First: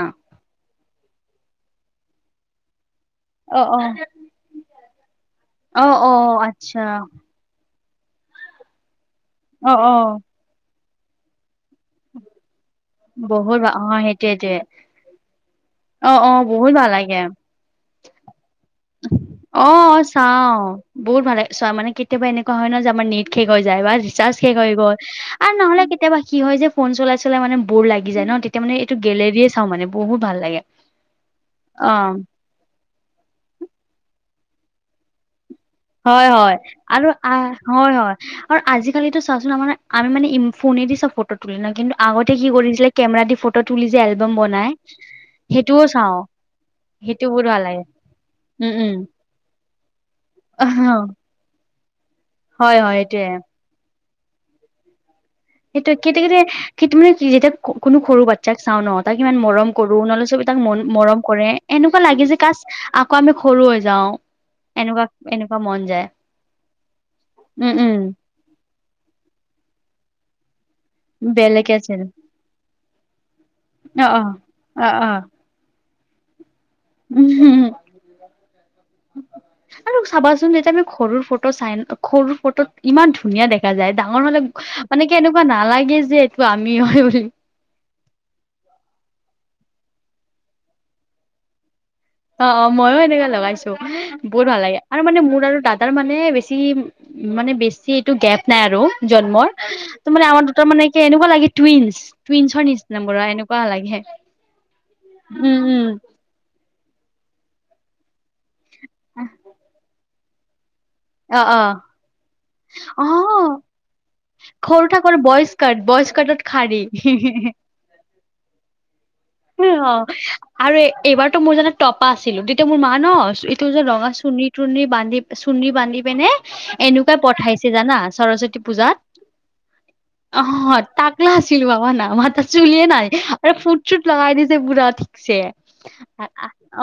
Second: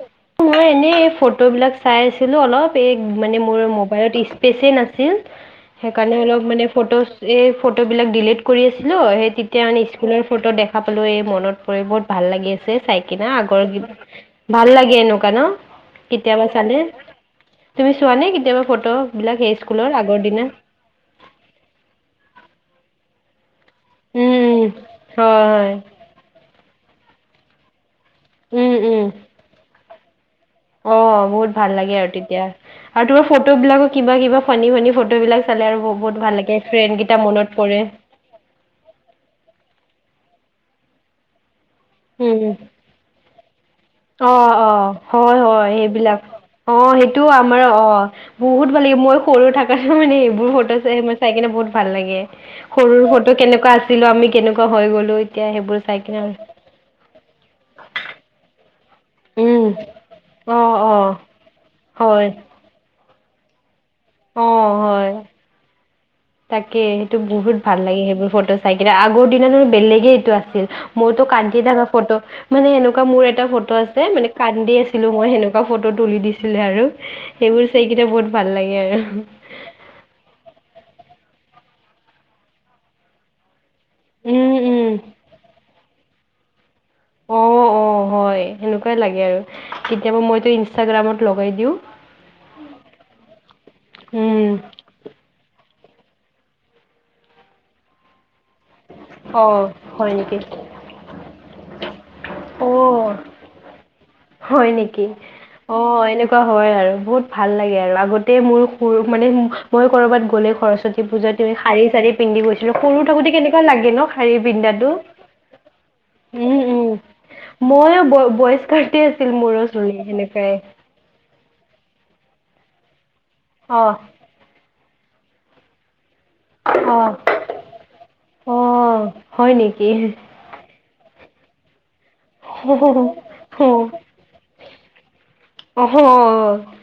অহ। মই এনে, এই ফটো বিলাক চাই আছোঁ। ছিলো অলপ, এই মানে মোৰ অ মোবাইলত স্পেচে নাছিল। অ অ সেইকাৰণে অলপ মানে আচ্ছা ফটোচ এ ফটোবিলাক ডিলিট কৰি আছিলোঁ। সেই তেতিয়া অ মানে অ স্কুলৰ ফটো দেখা পালোঁ, এই মনত কৰি বহুত ভাল লাগি আছে চাই কিনা, বহুত আগৰ ভাল অ সেইটোয়েটোৱে ভাল লাগ- গে এনেকুৱা ন অ অ কেতিয়াবা বহুত চালে। ভাল লাগে তুমি চোৱা নে কেতিয়াবা ফটো বিলাক সেই অ স্কুলৰ আগৰ দিনে? চাও বহুত ভাল চোৱা, মানে কেতিয়াবা এনেকুৱা হয় নহ যে আমাৰ নেট শেষ হৈ যায়, বা ৰিচাৰ্জ শেষ উম, হৈ গল। হয় আৰু হয় নহলে কেতিয়াবা কি হয় যে ফোন চলাই চলাই মানে বৰ লাগি যায় ন তেতিয়া উম, মানে এইটো উম। গেলেৰিয়ে চাওঁ মানে, বহুত ভাল লাগে। অ বহুত ভাল অ লাগে আৰু তেতিয়া। আৰু তোমাৰ ফটো বিলাকো কিবা কিবা ফনী ফানি ফটো বিলাক চালে আৰু বৌ- হয় হয় আৰু আ হয় হয়। আৰু আজিকালিত টো চা চোন আমাৰ আমি মানে ফোনে দি চা ফটো তুলি ল কিন্তু আগতে কি উম কৰিছিলে কেমেৰা দি ফটো তুলি যে, অ এলবাম অ বনাই হয় হয় সেইটোও চাওঁ। সেইবিলাক অ সেইটো আমাৰ অ উম, বহুত ভাল উম, লাগিব, মই সৰু থাক মানে এইবোৰ ফটো অহ, চাই মই চাই কিনে বহুত ভাল লাগে। হয়, হয়, সৰুৰ এইটোয়ে। ফটো কেনেকুৱা আছ- আছিলো আমি কেনেকুৱা হৈ গ'লো। এতিয়া সেইবোৰ সেইটোৱে চাই কেত কিনে কেত কি তুমি যেতিয়া খ খ কোনো সৰু বাট যাক চাও ন তাক ইমান উম মৰম কৰো নহলে চবেই অ তাক মন অ মৰম কৰে এনেকুৱা হয় লাগে যে কাচ আকৌ আমি সৰু হৈ যাও, অ এনেকুৱা হয় এনেকুৱা মন যায়। তাকে, সেইটো বহুত উম, ভাল লাগে উম, সেইবোৰ ফটো চাই কিনে আগৰ দিনা বেলেগে এইটো আছিল। মোৰতটো কান্দি বেলেগে থকা আছিল ফটো মানে সেনেকোৱা মোৰ এটা ফটো অ', আছে মানে অ', কান্দি অ', আছিলো অ'। মই সেনেক ফটো তুলি দিছিলে আৰু, সেইবোৰ উম, চাই কিনে বহুত ভাল লাগে আৰু। আৰু চাবাচোন যেতিয়া আমি সৰুৰ ফটো চাইন, সৰুৰ ফটোত ইমান ধুনীয়া দেখ- খা যায় ডাঙৰ মানে উম উম মানে এনেকুৱা নালাগে যে এইটো আমি হয় বুলি। অ অ হয় সেনেকুৱাই লাগে আৰু কেতিয়াবা মইতো ইনষ্টাগ্ৰামত লগাই দিওঁ। অ অ মইয়ো এনেকে লগাইছো বহুত উম ভাল লাগে। আৰু মানে মোৰ আৰু দাদাৰ মানে বেছি উ মানে বেছিত টো গেপ নাই আৰু অ জন্মৰ, ত হয় মানে নেকি আমাৰ দুটাৰ মানে এনেকুৱা লাগে টুইনচ। টুইনছৰ নিচিনা অ বৰা এনেকুৱা লাগে। হয় নেকি? উম অ উম এনেকুৱা হয় আৰু বহুত ভাল লাগে আৰু, আগতে মোৰ পৰু মানে মই কৰ'ৰবাত গ'লে সৰস্বতী অ পুজাটোৱে অ শাৰী চাৰী পিন্ধি গৈছিলোঁ, সৰু অ থাকোতে কেনেকুৱা লাগে ন? শাৰী সৰু পিন্ধাটো, থাকোতে বইজ কাট বইজ কাটত উম শাৰী উম মই বয়স্কাৰ তে আছিল মোৰো অ চুলি সেনেকাই। আৰু এইবাৰতো মোৰ জানা টপা আছিলো, তেতিয়া মোৰ মা ন এইটো যে অ', ৰঙা চুনি তুণি বান্ধি চুণনি বান্ধি পিনে অ', এনেকুৱাই পঠাইছে জানা সৰস্বতী অ', পূজাত। হয় নেকি? অ তাকলা আছিলো বাবা নামাত চুলিয়ে নাই আৰু ফুট চুট লগাই দিছে পোৰা ঠিকছে। অহ।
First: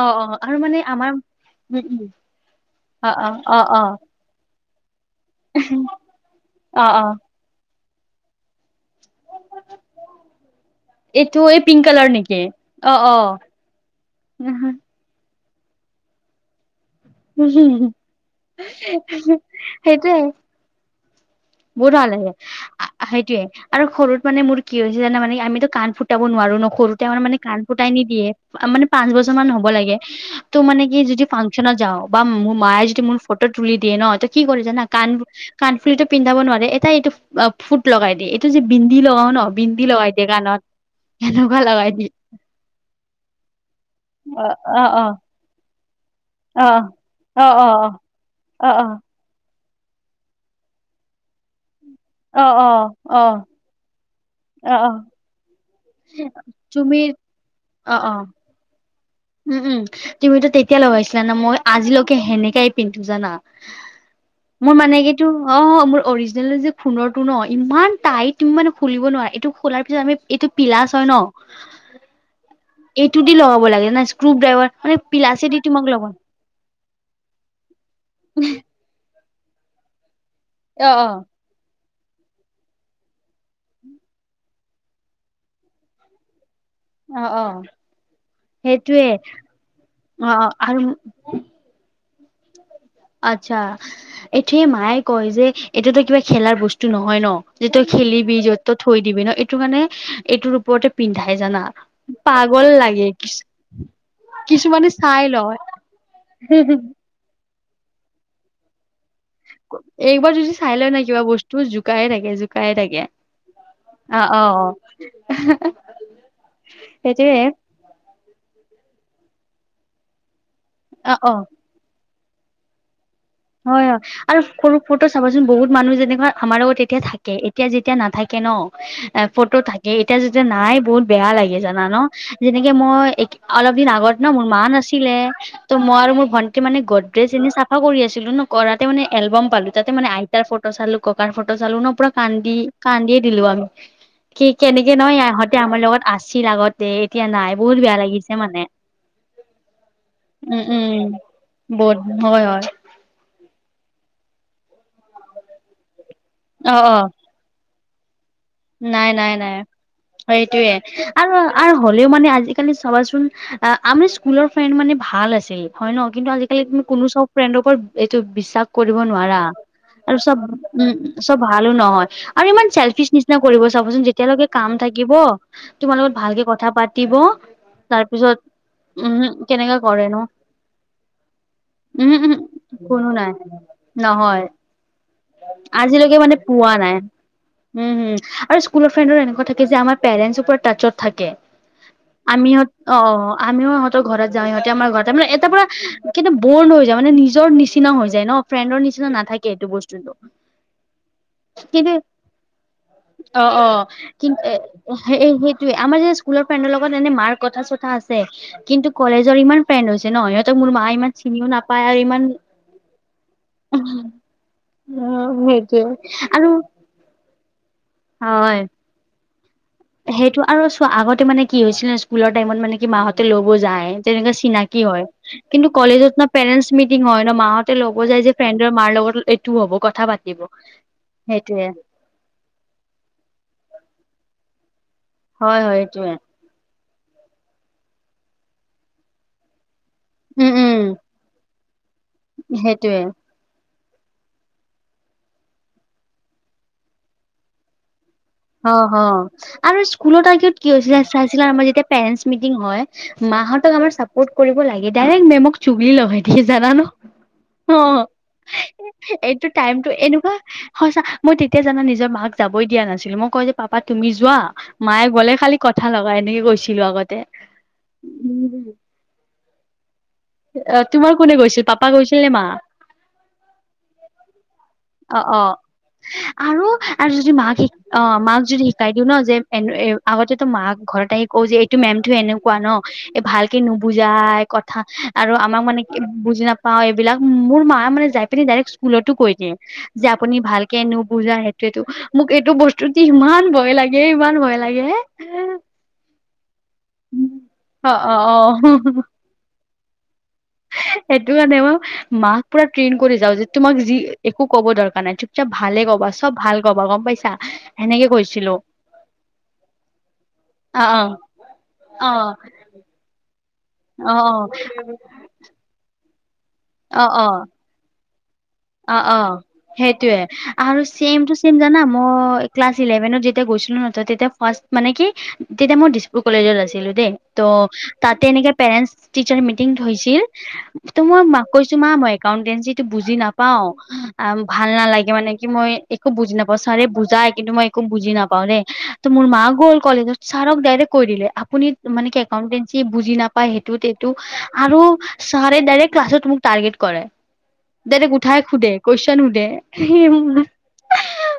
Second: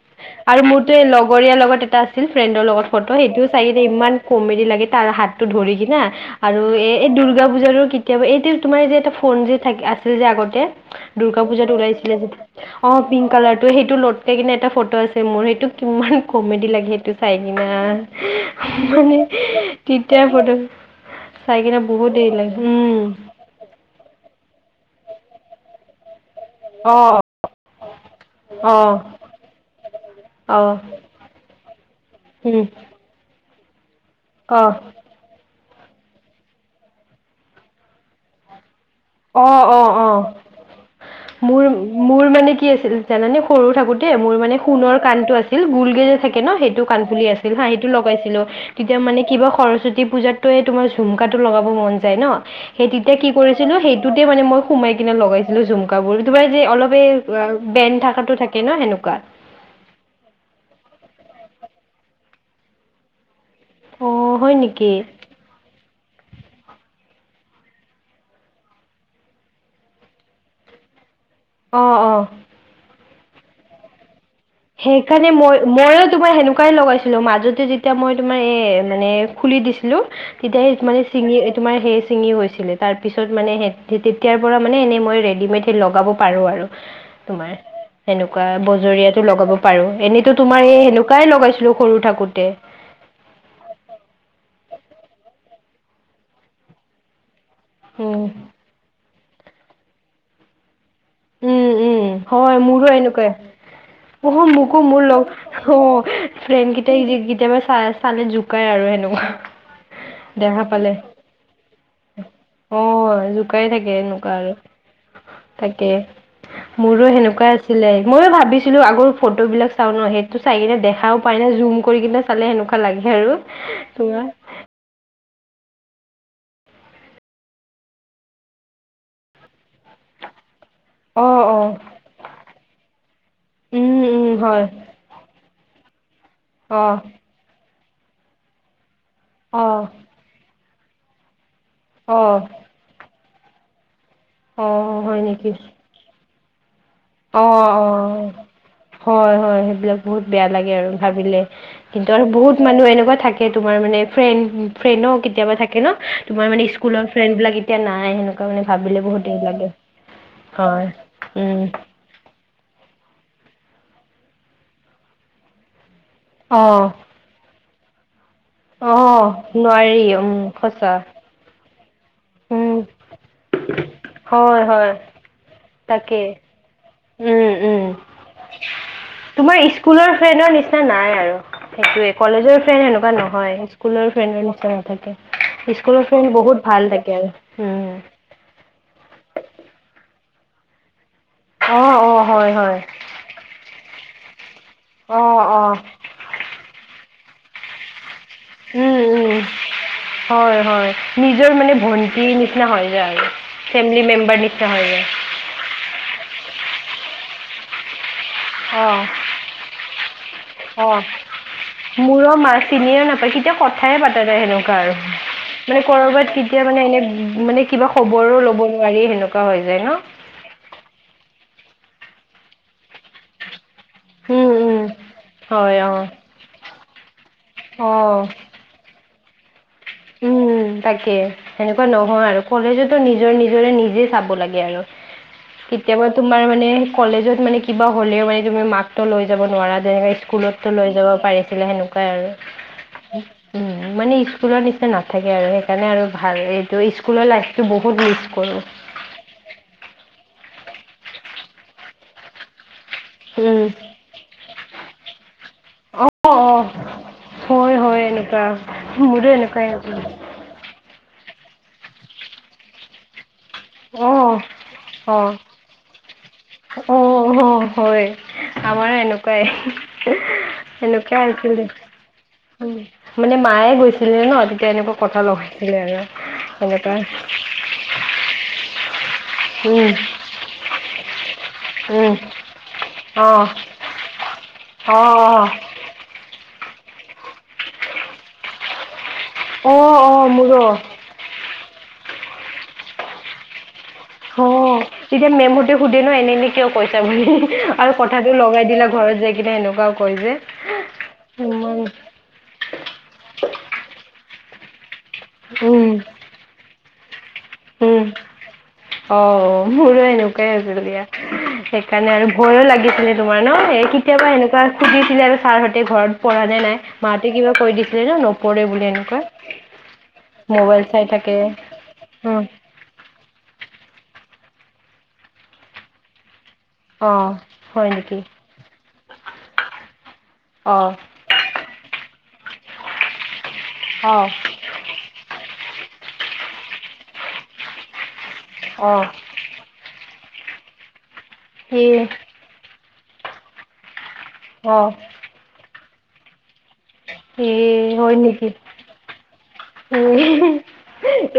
অ অ আৰু মানে মোৰতো আমাৰ লগৰীয়াৰ লগত উম এটা উম আছিল, ফ্ৰেণ্ডৰ লগত অ ফটো অ সেইটোও অ চাই অ কিনে ইমান কমেদি লাগে তাৰ হাতটো ধৰি কিনা আৰু অ এ অ এই দুৰ্গা পূজাৰো কেতিয়াবা এইটো তোমাৰ যে এইটো ফোন যে আছিল যে আগতে, এইটো দুৰ্গা এই পূজাত পিংক কালাৰ ওলাইছিলে, নেকি অ পিংক কালাৰ ত সেইটো লতকাই কিনে এটা ফটো আছে মোৰ সেইটো কিমান কমেডি লাগে সেইটো। চাই কিনা মানে সেইটোয়ে তেতিয়া ফটো। চাই কিনে বহুত দেৰি লাগে উম। সেইটোয়ে আৰু সৰুত মানে মোৰ কি হৈছে জানা মানে আমিতো কাণ ফুটাব নোৱাৰো ন। অ সৰুতে আমৰ মানে কাণ ফুটাই নিদিয়ে, অ মানে পাচ বছৰ মান হ'ব লাগে, ত অ মানে কি যদি চনত যাও বা মোৰ উম মায়ে যদি মোৰ ফটো তুলি দিয়ে ন ত কি অ কৰে জানা কাণ কাণফুলিটো পিন্ধাব নোৱাৰে এটাই এইটো ফুট লগাই দিয়ে এইটো যে বিন্দি লগাও ন অ অ বিন্দি লগাই অ দিয়ে কানত মোৰ মোৰ মানে কি আছিল জানানে সৰু থাকোতে মোৰ অ মানে অ সোণৰ অ কাণটো আছ- গুলকে যে থাকে ন সেইটো কাণফুলি অ অ আছিল হা সেইটো লগাইছিলো তেতিয়া মানে কিবা সৰস্বতী পূজাত ত, তোমাৰ ঝুমকা টো লগাব মন যায় ন অ অ সেই তেতিয়া কি কৰি অ সেইটোতে মানে মই অ। সোমাই কিনে লগাইছিলো ঝুমকা বোৰ তোমাৰ যে তুমি অলপে বেন অ অ থাকটোত থাকে ন সেনেকুৱা। উম উম তুমিতো তেতিয়া লগাইছিলা ন মই আজিলৈকে সেনেকাই পিন্ধো জানা। অ হয় মোৰ নেকি মানে কি এইটো অ মোৰ অৰিজিনেল যে খোণৰ টো ন ইমান টাইট মানে খুলিব নোৱাৰা, এইটো খোলাৰ পিছত আমি এইটো পিলাচ হয় ন। অ', অ ', এইটো দি লগাব লাগে না স্ক্ৰু ড্ৰাইভাৰ মানে সেইকাৰণে মই পিলাচেদি তোমাক ময়ো লগাব তোমাৰ সেনেকুৱাই লগাইছিলো মাজত যেতিয়া মই তোমাৰ এ মানে খুলি দিছিলো তেতিয়া স অ মানে অ চিঙি তোমাৰ সেই চিঙি গৈছিল। চিলে তাৰপিছত মানে তেতিয়াৰ পৰা মানে এনেই মই ৰেডিমেডে লগাব পাৰো আৰু। অ অ তোমাৰ সেনেকুৱা সেইটোয়ে বজৰিয়াত লগাব পাৰো অ এনেইতো অ তোমাৰ আৰু এই সেনেকুৱাই লগাইছিলো সৰু থাকোতে। আচ্ছা এইটোৱে মায়ে কয় যে এতিয়াতো কিবা খেলাৰ বস্তু নহয় ন। যে তই উম খেলিবি য'ত ত'ত থৈ দিবি ন এইটো মানে এইটোৰ ওপৰতে পিন্ধাই জানা উম উম পাগল লাগে। অ, মোকো কিছুমানে মোৰ চাই লগ লয় অ, ফ্ৰেন্ড কেইটা যে মে চাই চালে জোকাই আৰু সেনেকুৱা। একবাৰ যদি দেখা চাই পালে লয় নাই কিবা বস্তু জোকাইে থাকে - অ জোকাই থাকে। জোকাই থাকে অ এনেকুৱা অ আৰু। অ তাকে মোৰো সেইটোয়ে সেনেকুৱা আছিলে ময়ো ভাবিছিলো আগৰ ফটো বিলাক চাও ন সেই টো চাই কিনে অ দেখাও অ পায় ন জুম কৰি কিনে চালে সেনেকুৱা লাগে আৰু। হয়-হয় তোমাৰ আৰু সৰু ফটো চাবাচোন বহুত মানুহ যেনেকুৱা আমাৰ লগত তেতিয়া থাকে এতিয়া যেতিয়া নাথাকে ন। এ ফটো থাকে এতিয়া যেতিয়া নাই বহুত অ বেয়া অ লাগে জানা ন যেনেকে মই অলপ দিন উম আগত ন উম মোৰ মা হয় নাছিল ছিলে ত মই আৰু মোৰ ভন্টি মানে অ গড্ৰেজ এনে চাফা কৰি আছিলো ন। কৰাতে মানে এলবাম অ পালো তাতে মানে আইতাৰ ফটো চালো ককাৰ ফটো চালো ন পুৰা অ কান্দি কান্দিয়ে দিলো আমি কি অ কেনেকে নহয় হয় নেকি ইহঁতে আমাৰ লগত আছিল আগতে। এতিয়া নাই বহুত বেয়া লাগিছে মানে। হয়-হয় সেইবিলাক বহুত বেয়া উম লাগে আৰু উম ভাবিলে বহুত কিন্তু আৰু হয় বহুত হয় মানুহে এনেকুৱা থাকে তমাৰ মানে ফ্ৰেন্ড - ফ্ৰেণ্ড কেতিয়াবা থাকে ন তোমাৰ মানে অ অ স্কুলৰ ফ্ৰেণ্ড বিলাক। এতিয়া নাই সেনেকোৱা। নাই - নাই - নাই সেইটোয়ে হয় আৰু উম আৰু হ'লেও মানে আজি চাবাচোন আমাৰ স্কুলৰ ফ্ৰেড মানে ভাল আছিল হয় ন কিন্তু আজিকালি তুমি অ কোনো চব ফ্ৰেণ্ডৰ ওপৰত এইটো বিশ্বাস কৰিব নোৱাৰা অ' নোৱাৰি আৰু চব উম উম, সঁচা চব ভালো নহয় আৰু ইমান উম চেল্ফি নিচিনা কৰিব চাবচোন। যেতিয়ালৈকে হয় কাম হয় থাকিব তোমাৰ লগত তাকে ভালকে কথা পাতিব উম উম তাৰপিছত। উমহো তোমাৰ কেনেকা কৰে স্কুলৰ ন ফ্ৰেণ্ডৰ নিচিনা নাই আৰু সেইটোয়ে উমহো কলেজৰ ফ্ৰেণ্ড উমহো কোনো সেনেকাৱা নাই নহয়। স্কুলৰ নহয় ফ্ৰেণ্ডৰ নি নাথাকে স্কুলৰ আজিলৈকে ফ্ৰেণ্ড মানে বহুত পোৱা ভাল নাই থাকে আৰু। উম হম আৰু স্কুলৰ ফ্ৰেণ্ডৰ এনেকুৱা থাকে যে আমাৰ পেৰেণ্টছ পৰা টাচত থাকে। অ' অ' হয় আমিহত হয় অ, আমিও ইহতৰ ঘৰত যাও ইহতে আমাৰ ঘৰতে মানে অ' এটা পুৰা অ' কিনে বৰ্ণ হৈ যায় মানে নিজৰ নিচিনাও হৈ যায় ন। ফ্ৰেণ্ডৰ নিচিনা উম-উম, নাথাকে এইটো বস্তুটো হয়-হয় নিজৰ মানে কিন্তু ভণ্টি নিচিনা হয়। অ', অ', কিন্তু যায় সেই-সেই ত আমাৰ যে স্কুলৰ ফ্ৰেণ্ডৰ লগত এনে মাৰ কথা চথা আছে। কিন্তু অ' কলেজৰ ইমান ফ্ৰেণ্ড হৈছে ন সিহঁতক মোৰ মা অ' ইমান চিনিও নাপায় আৰু ইমান এতিয়া কথাই পাতা নাই সেনেকুৱা আৰু অ মানে সেইটোৱে কৰবাত আৰু কেতিয়া মানে এনে মানে কিবা খবৰো ল'ব হয় নোৱাৰি সেনেকুৱা হৈ যায় ন। সেইটো আৰু চোৱা আগতে মানে কি হৈছিলে স্কুলৰ টাইমত মানে কি মাহঁতে লব যায় তেনেকোৱ উম উম চিনাকি হয় কিন্তু হয় অ কলেজত না পেৰেণ্টছ মিটিং হয় ন মাহঁতে অ লব যায় যে ফ্ৰেণ্ড নিজৰ মাৰ লগত এইটোও হ'ব কথা পাতিব সেইটোয়ে হয় সৰুতে নিজৰ - নিজৰ নিজেই চাব লাগে আৰু হয় হয় কেতিয়া বা এইটোয়ে তোৰ তমাৰ মানে কলেজত মানে কিবা হ'লেও মানে তুমি মাকটো লৈ যাব নোৱাৰা যেনে উম স্কুলতো লৈ যাব উম পাৰিছিলে সেনেকুৱাই আৰু সেইটোয়ে উম, মানে স্কুলত নি তে নাথাকে আৰু সেইকাৰণে আৰু ভাল এইটো স্কুলৰ লাইফটো বহুত কৰোঁ অ হ আৰু স্কুলত আগত কি হৈছিলে চাইছিলা আমাৰ যেতিয়া পেৰেন্টছ মিটিং হয় উম মাহঁতক আমাৰ চাপৰ্ট কৰিব লাগে ডাইৰেক্ট মেমক চুগুলি অ লগাই দিয়ে জানা অ ন। হয় অ হয় এনেকুৱা মোৰো এইটো এনেকুৱাই টাইমতটো আছিল এনেকোৱা হয় চা মই তেতিয়া জানা নিজৰ মাক যাবই দিয়া নাছিলো মই কয় যে পাপা তুমি অঁ যোৱা মায়ে অঁ গলে খালি কথা লগাই এনেকে কৈছিলো অঁ আগতে। হয় উম, আমাৰ কই অ তোমাৰ সেনেকোৱাই কোনে আছিলে গৈছিল পাপা গৈছিল নে মা উম মানে মায়ে গৈছিলে ন তেতিয়া এনেকোৱা অ অ আৰু আৰু যদি মাক এই অ মাক যদি শিকাই দিও ন যে এ আগতেতো মাক ঘৰত আহি কও যে এইটো মেমটো এনে কোৱা ন এ অঁ ভালকে নুবুজাই কথা অঁ আৰু আমাক মানে ই বুজি নাপাও এইবিলাক মোৰ মায়ে মানে যাই পিনি ডাইৰেক্ট স্কুলতো কৈ দিয়ে অঁ যে অঁ আপুনি মোৰো ভালকে নো বুজাই সেইটোৱেতো মোক এইটো বস্তুত যে ইমান ভয় লাগে ইমান ভয় লাগে হে সুধে ন এনেই এনেই কিয় কৈছা বুলি অ আৰু অ কথাটো অ লগাই দিলা ঘৰত যাই কিনে সেনেকোৱাও কয় যে সেইটো কাৰণে মই মাক পুৰা ত্ৰেণ কৰি যাও যে তোমাক যি একো কব দৰকাৰ নাই চব ভালে ক'বা চব ভাল কবা গম পাইছা সেনেকে ইমান কৈছিলো অ মোৰো এনেকোৱাই হৈছিল অ অ দিয়া অ সেইকাৰণে আৰু ভয়ো লাগিছিলে তোমাৰ ন এ অ কেতিয়াবা এনেকোৱা সুধিছিলে আৰু ছাৰ হ তে ঘৰত পঢ়া নে নাই অ অ মাহতি কিবা কৈ দিছিলে ন ন অ অ সেইটোয়ে আৰু মোবাইল চাই চেইম টু থাকে। চেইম জানা মই অ উম, ক্লাছ ইলেভেনট যেতিয়া গৈছিলো নহয় তেতিয়া ফাৰ্ষ্ট মানে কি তেতিয়া মোৰ ডি ডিব্ৰু কলেজত আছিলো দেই অ', ত হয় নেকি? তাতে পেৰেণ্টছ টিচাৰ মিটিং থৈছিল অ', ত মই মাক কৈছো মা মই একাউন্টেঞ্চিটো বুজি নাপাও আ অ', ভাল নালাগে মানে কি মই একো বুজি নাপাও ছাৰে বুজাই কিন্তু মই একো বুজি নাপাও দেই ত অ', মোৰ মা গ'ল কলেজত ছাৰক ডাইৰেক্ট কৈ দিলে আপুনি এ, মানে একাউটেঞ্চি বুজি নাপায় সেইটোত এইটোআৰু অ', ছাৰে ডাইৰেক্ট ক্লাছত মোক টাৰ্গেট কৰে হে হয় নেকি দে কোৱেচন সুধে এহে হি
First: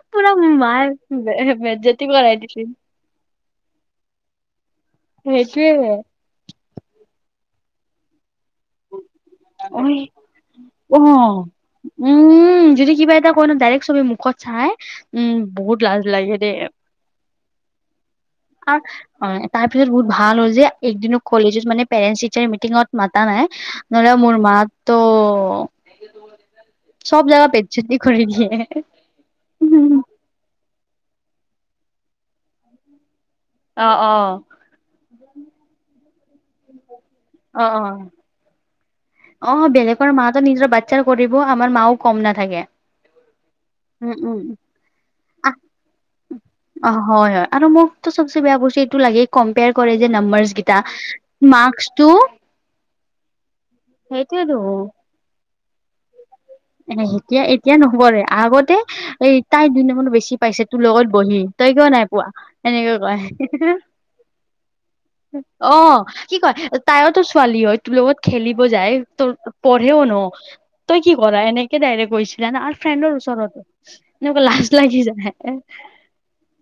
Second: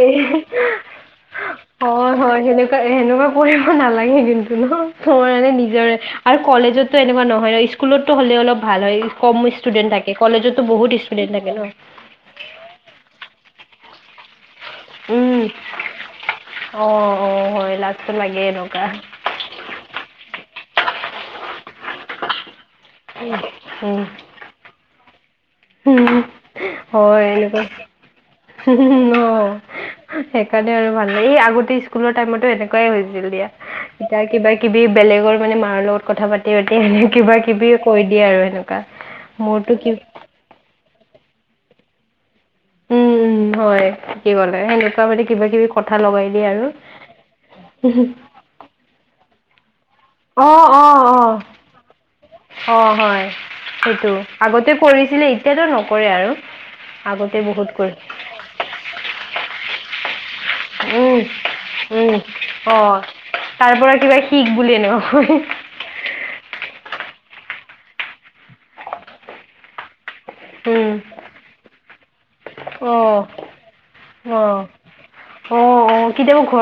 এহে মাৰ হা হা বেজ্জতি হয় কৰাই হয় দিছিল সেনেকোৱা সেনেকোৱা কৰিব নালাগে কিন্তু ন তোমাৰ মানে নিজৰে সেইটোয়ে আৰু কলেজতো এনেকোৱা নহয় ন স্কু স্কুলতো হ'লে অলপ ভাল হয় কম ষ্টুডেন্ট থাকে কলেজততো অ বহুত ষ্টুডেন্ট থাকে ন উম যদি কিবা এটা কই ন ডাইৰেক্ট চবে মুখত চাই উম বহুত লাজ লাগে দেই অ অ হয় লাজটো লাগে আ এনেকুৱা অ তাৰ পিছত বহুত ভাল হ'ল যে একদিনো কলেজত মানে পেৰেন্টছ টিচাৰে মিটিঙত মাতা নাই নহলে মোৰ মাত ত হু হু হয় এনেকোৱা বেজ্জতি কৰি দিয়ে। হু হু ন সেইকাৰণে আৰু ভাল লাগে এই আগতে স্কুলৰ টাইমতো এনেকোৱাই হৈছিল দিয়া অ', এতিয়া অ'। কিবা কিবি বেলেগৰ মানে মাৰৰ লগত কথা পাতি পাতি কিবা অ', কিবি অ', কৈ দিয়ে আৰু সেনে অ বেলেগৰ মাতো নিজৰ বাচ্ছাৰ কৰিব আমাৰ মাও কম নাথাকে উম উম হয় উম, কি উম। কলে সেনেকোৱা মানে কিবা কিবি কথা লগাই দিয়ে আৰু হয় আৰু মোকতো চবে বেছি বেয়া বস্তু এইটো লাগে কম্পেয়াৰ কৰে যে অ নাম্বাৰচ কেইটা অ অ মাৰ্ক্সটো অ হয়, সেইটো আগতে কৰিছিলে এতিয়াতো নকৰে আৰু। এ আগতে সেতিয়া বহুত এতিয়া কৰে নকৰে, আগতে এই তাই দুই নম্বৰতো বেছি- পাইছে তোৰ লগত উম বহি, তই কিয় নাই উম পোৱা অ এনেকে কয়। তাৰ পৰা কিবা শিক বুলি এনেকুৱা কয় অ কি কয় তাইওতো ছোৱালী হয় তোৰ লগত খেলিব যায় তোৰ পঢ়েও ন উম তই কি কৰা এনেকে ডাইৰেক্ট কৈছে জানা আৰু ফ্ৰেণ্ডৰ অঁ ওচৰত এনেকুৱা অঁ লাজ লাগি যায়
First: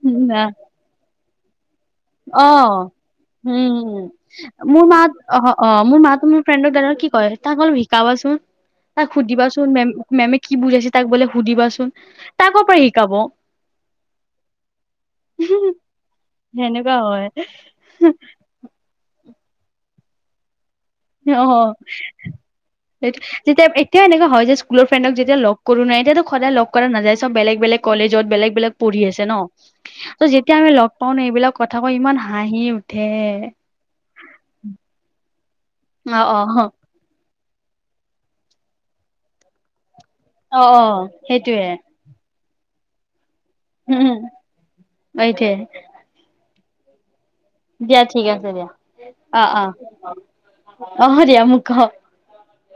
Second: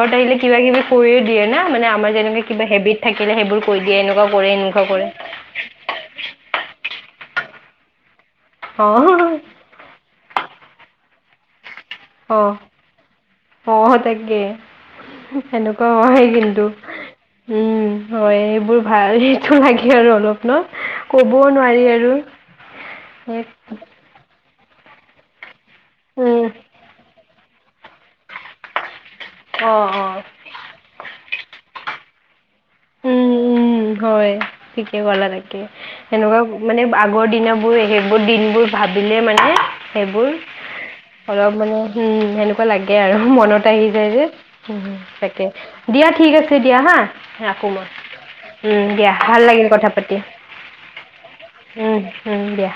হুহ আ কৈয়ে দিয়ে না মানে আমাৰ যেনেকুৱা কিবা হেবিট থাকিলে সেইবোৰ কৈ দিয়ে এনেকুৱা কৰে এনেকুৱা কৰে অহ অ মোৰ মা মোৰ ফ্ৰেণ্ডৰ দাদাক কি কয় তাক অলপ শিকাবাচোন তাক অঁ সুধিবাচোন মে মেমে কি বুজাইছে তাক বোলে সুধিবাচোন তাই কৰ পৰা শিকাব অ তাকে সেনেকুৱা হয় কিন্তু সেনেকুৱা হয় উম হয় এইবোৰ ভাল সেইটো লাগে আৰু অলপ ন, ক'বও অ নোৱাৰি আৰু। তে এনেকুৱা দে স্কুলৰ ফেণ্ডক যেতিয়া লগ কৰো নহয় এতিয়া ত সদায় লগ কৰা নাযায়। বেলেগ বেলেগ কলেজত বেলেগ বেলেগ পঢ়ি আছে ন। অ অ। ত' যেতিয়া আমি লগ পাও ন এইবিলাক কথা কৈ ইমান হাঁহি উঠে। উম হয় ঠিকে কলা তাকে, অ অ সেনেকুৱা মানে আগৰ দিনবোৰ সেইবোৰ দিনবোৰ ভাবিলে মানে সেইবোৰ, অ অ অলপ সেইটোৱে মানে হম সেনেকুৱা লাগে আৰু মনত। আহি যায় উম যে তাকে, সেইটোৱে দিয়া ঠিক আছে দিয়া হা ৰাখো। মই দিয়া ঠিক আছে। উম দিয়া অ ভাল অ লাগিল কথা পাতি, অ দিয়া মোক ক উম উম দিয়া।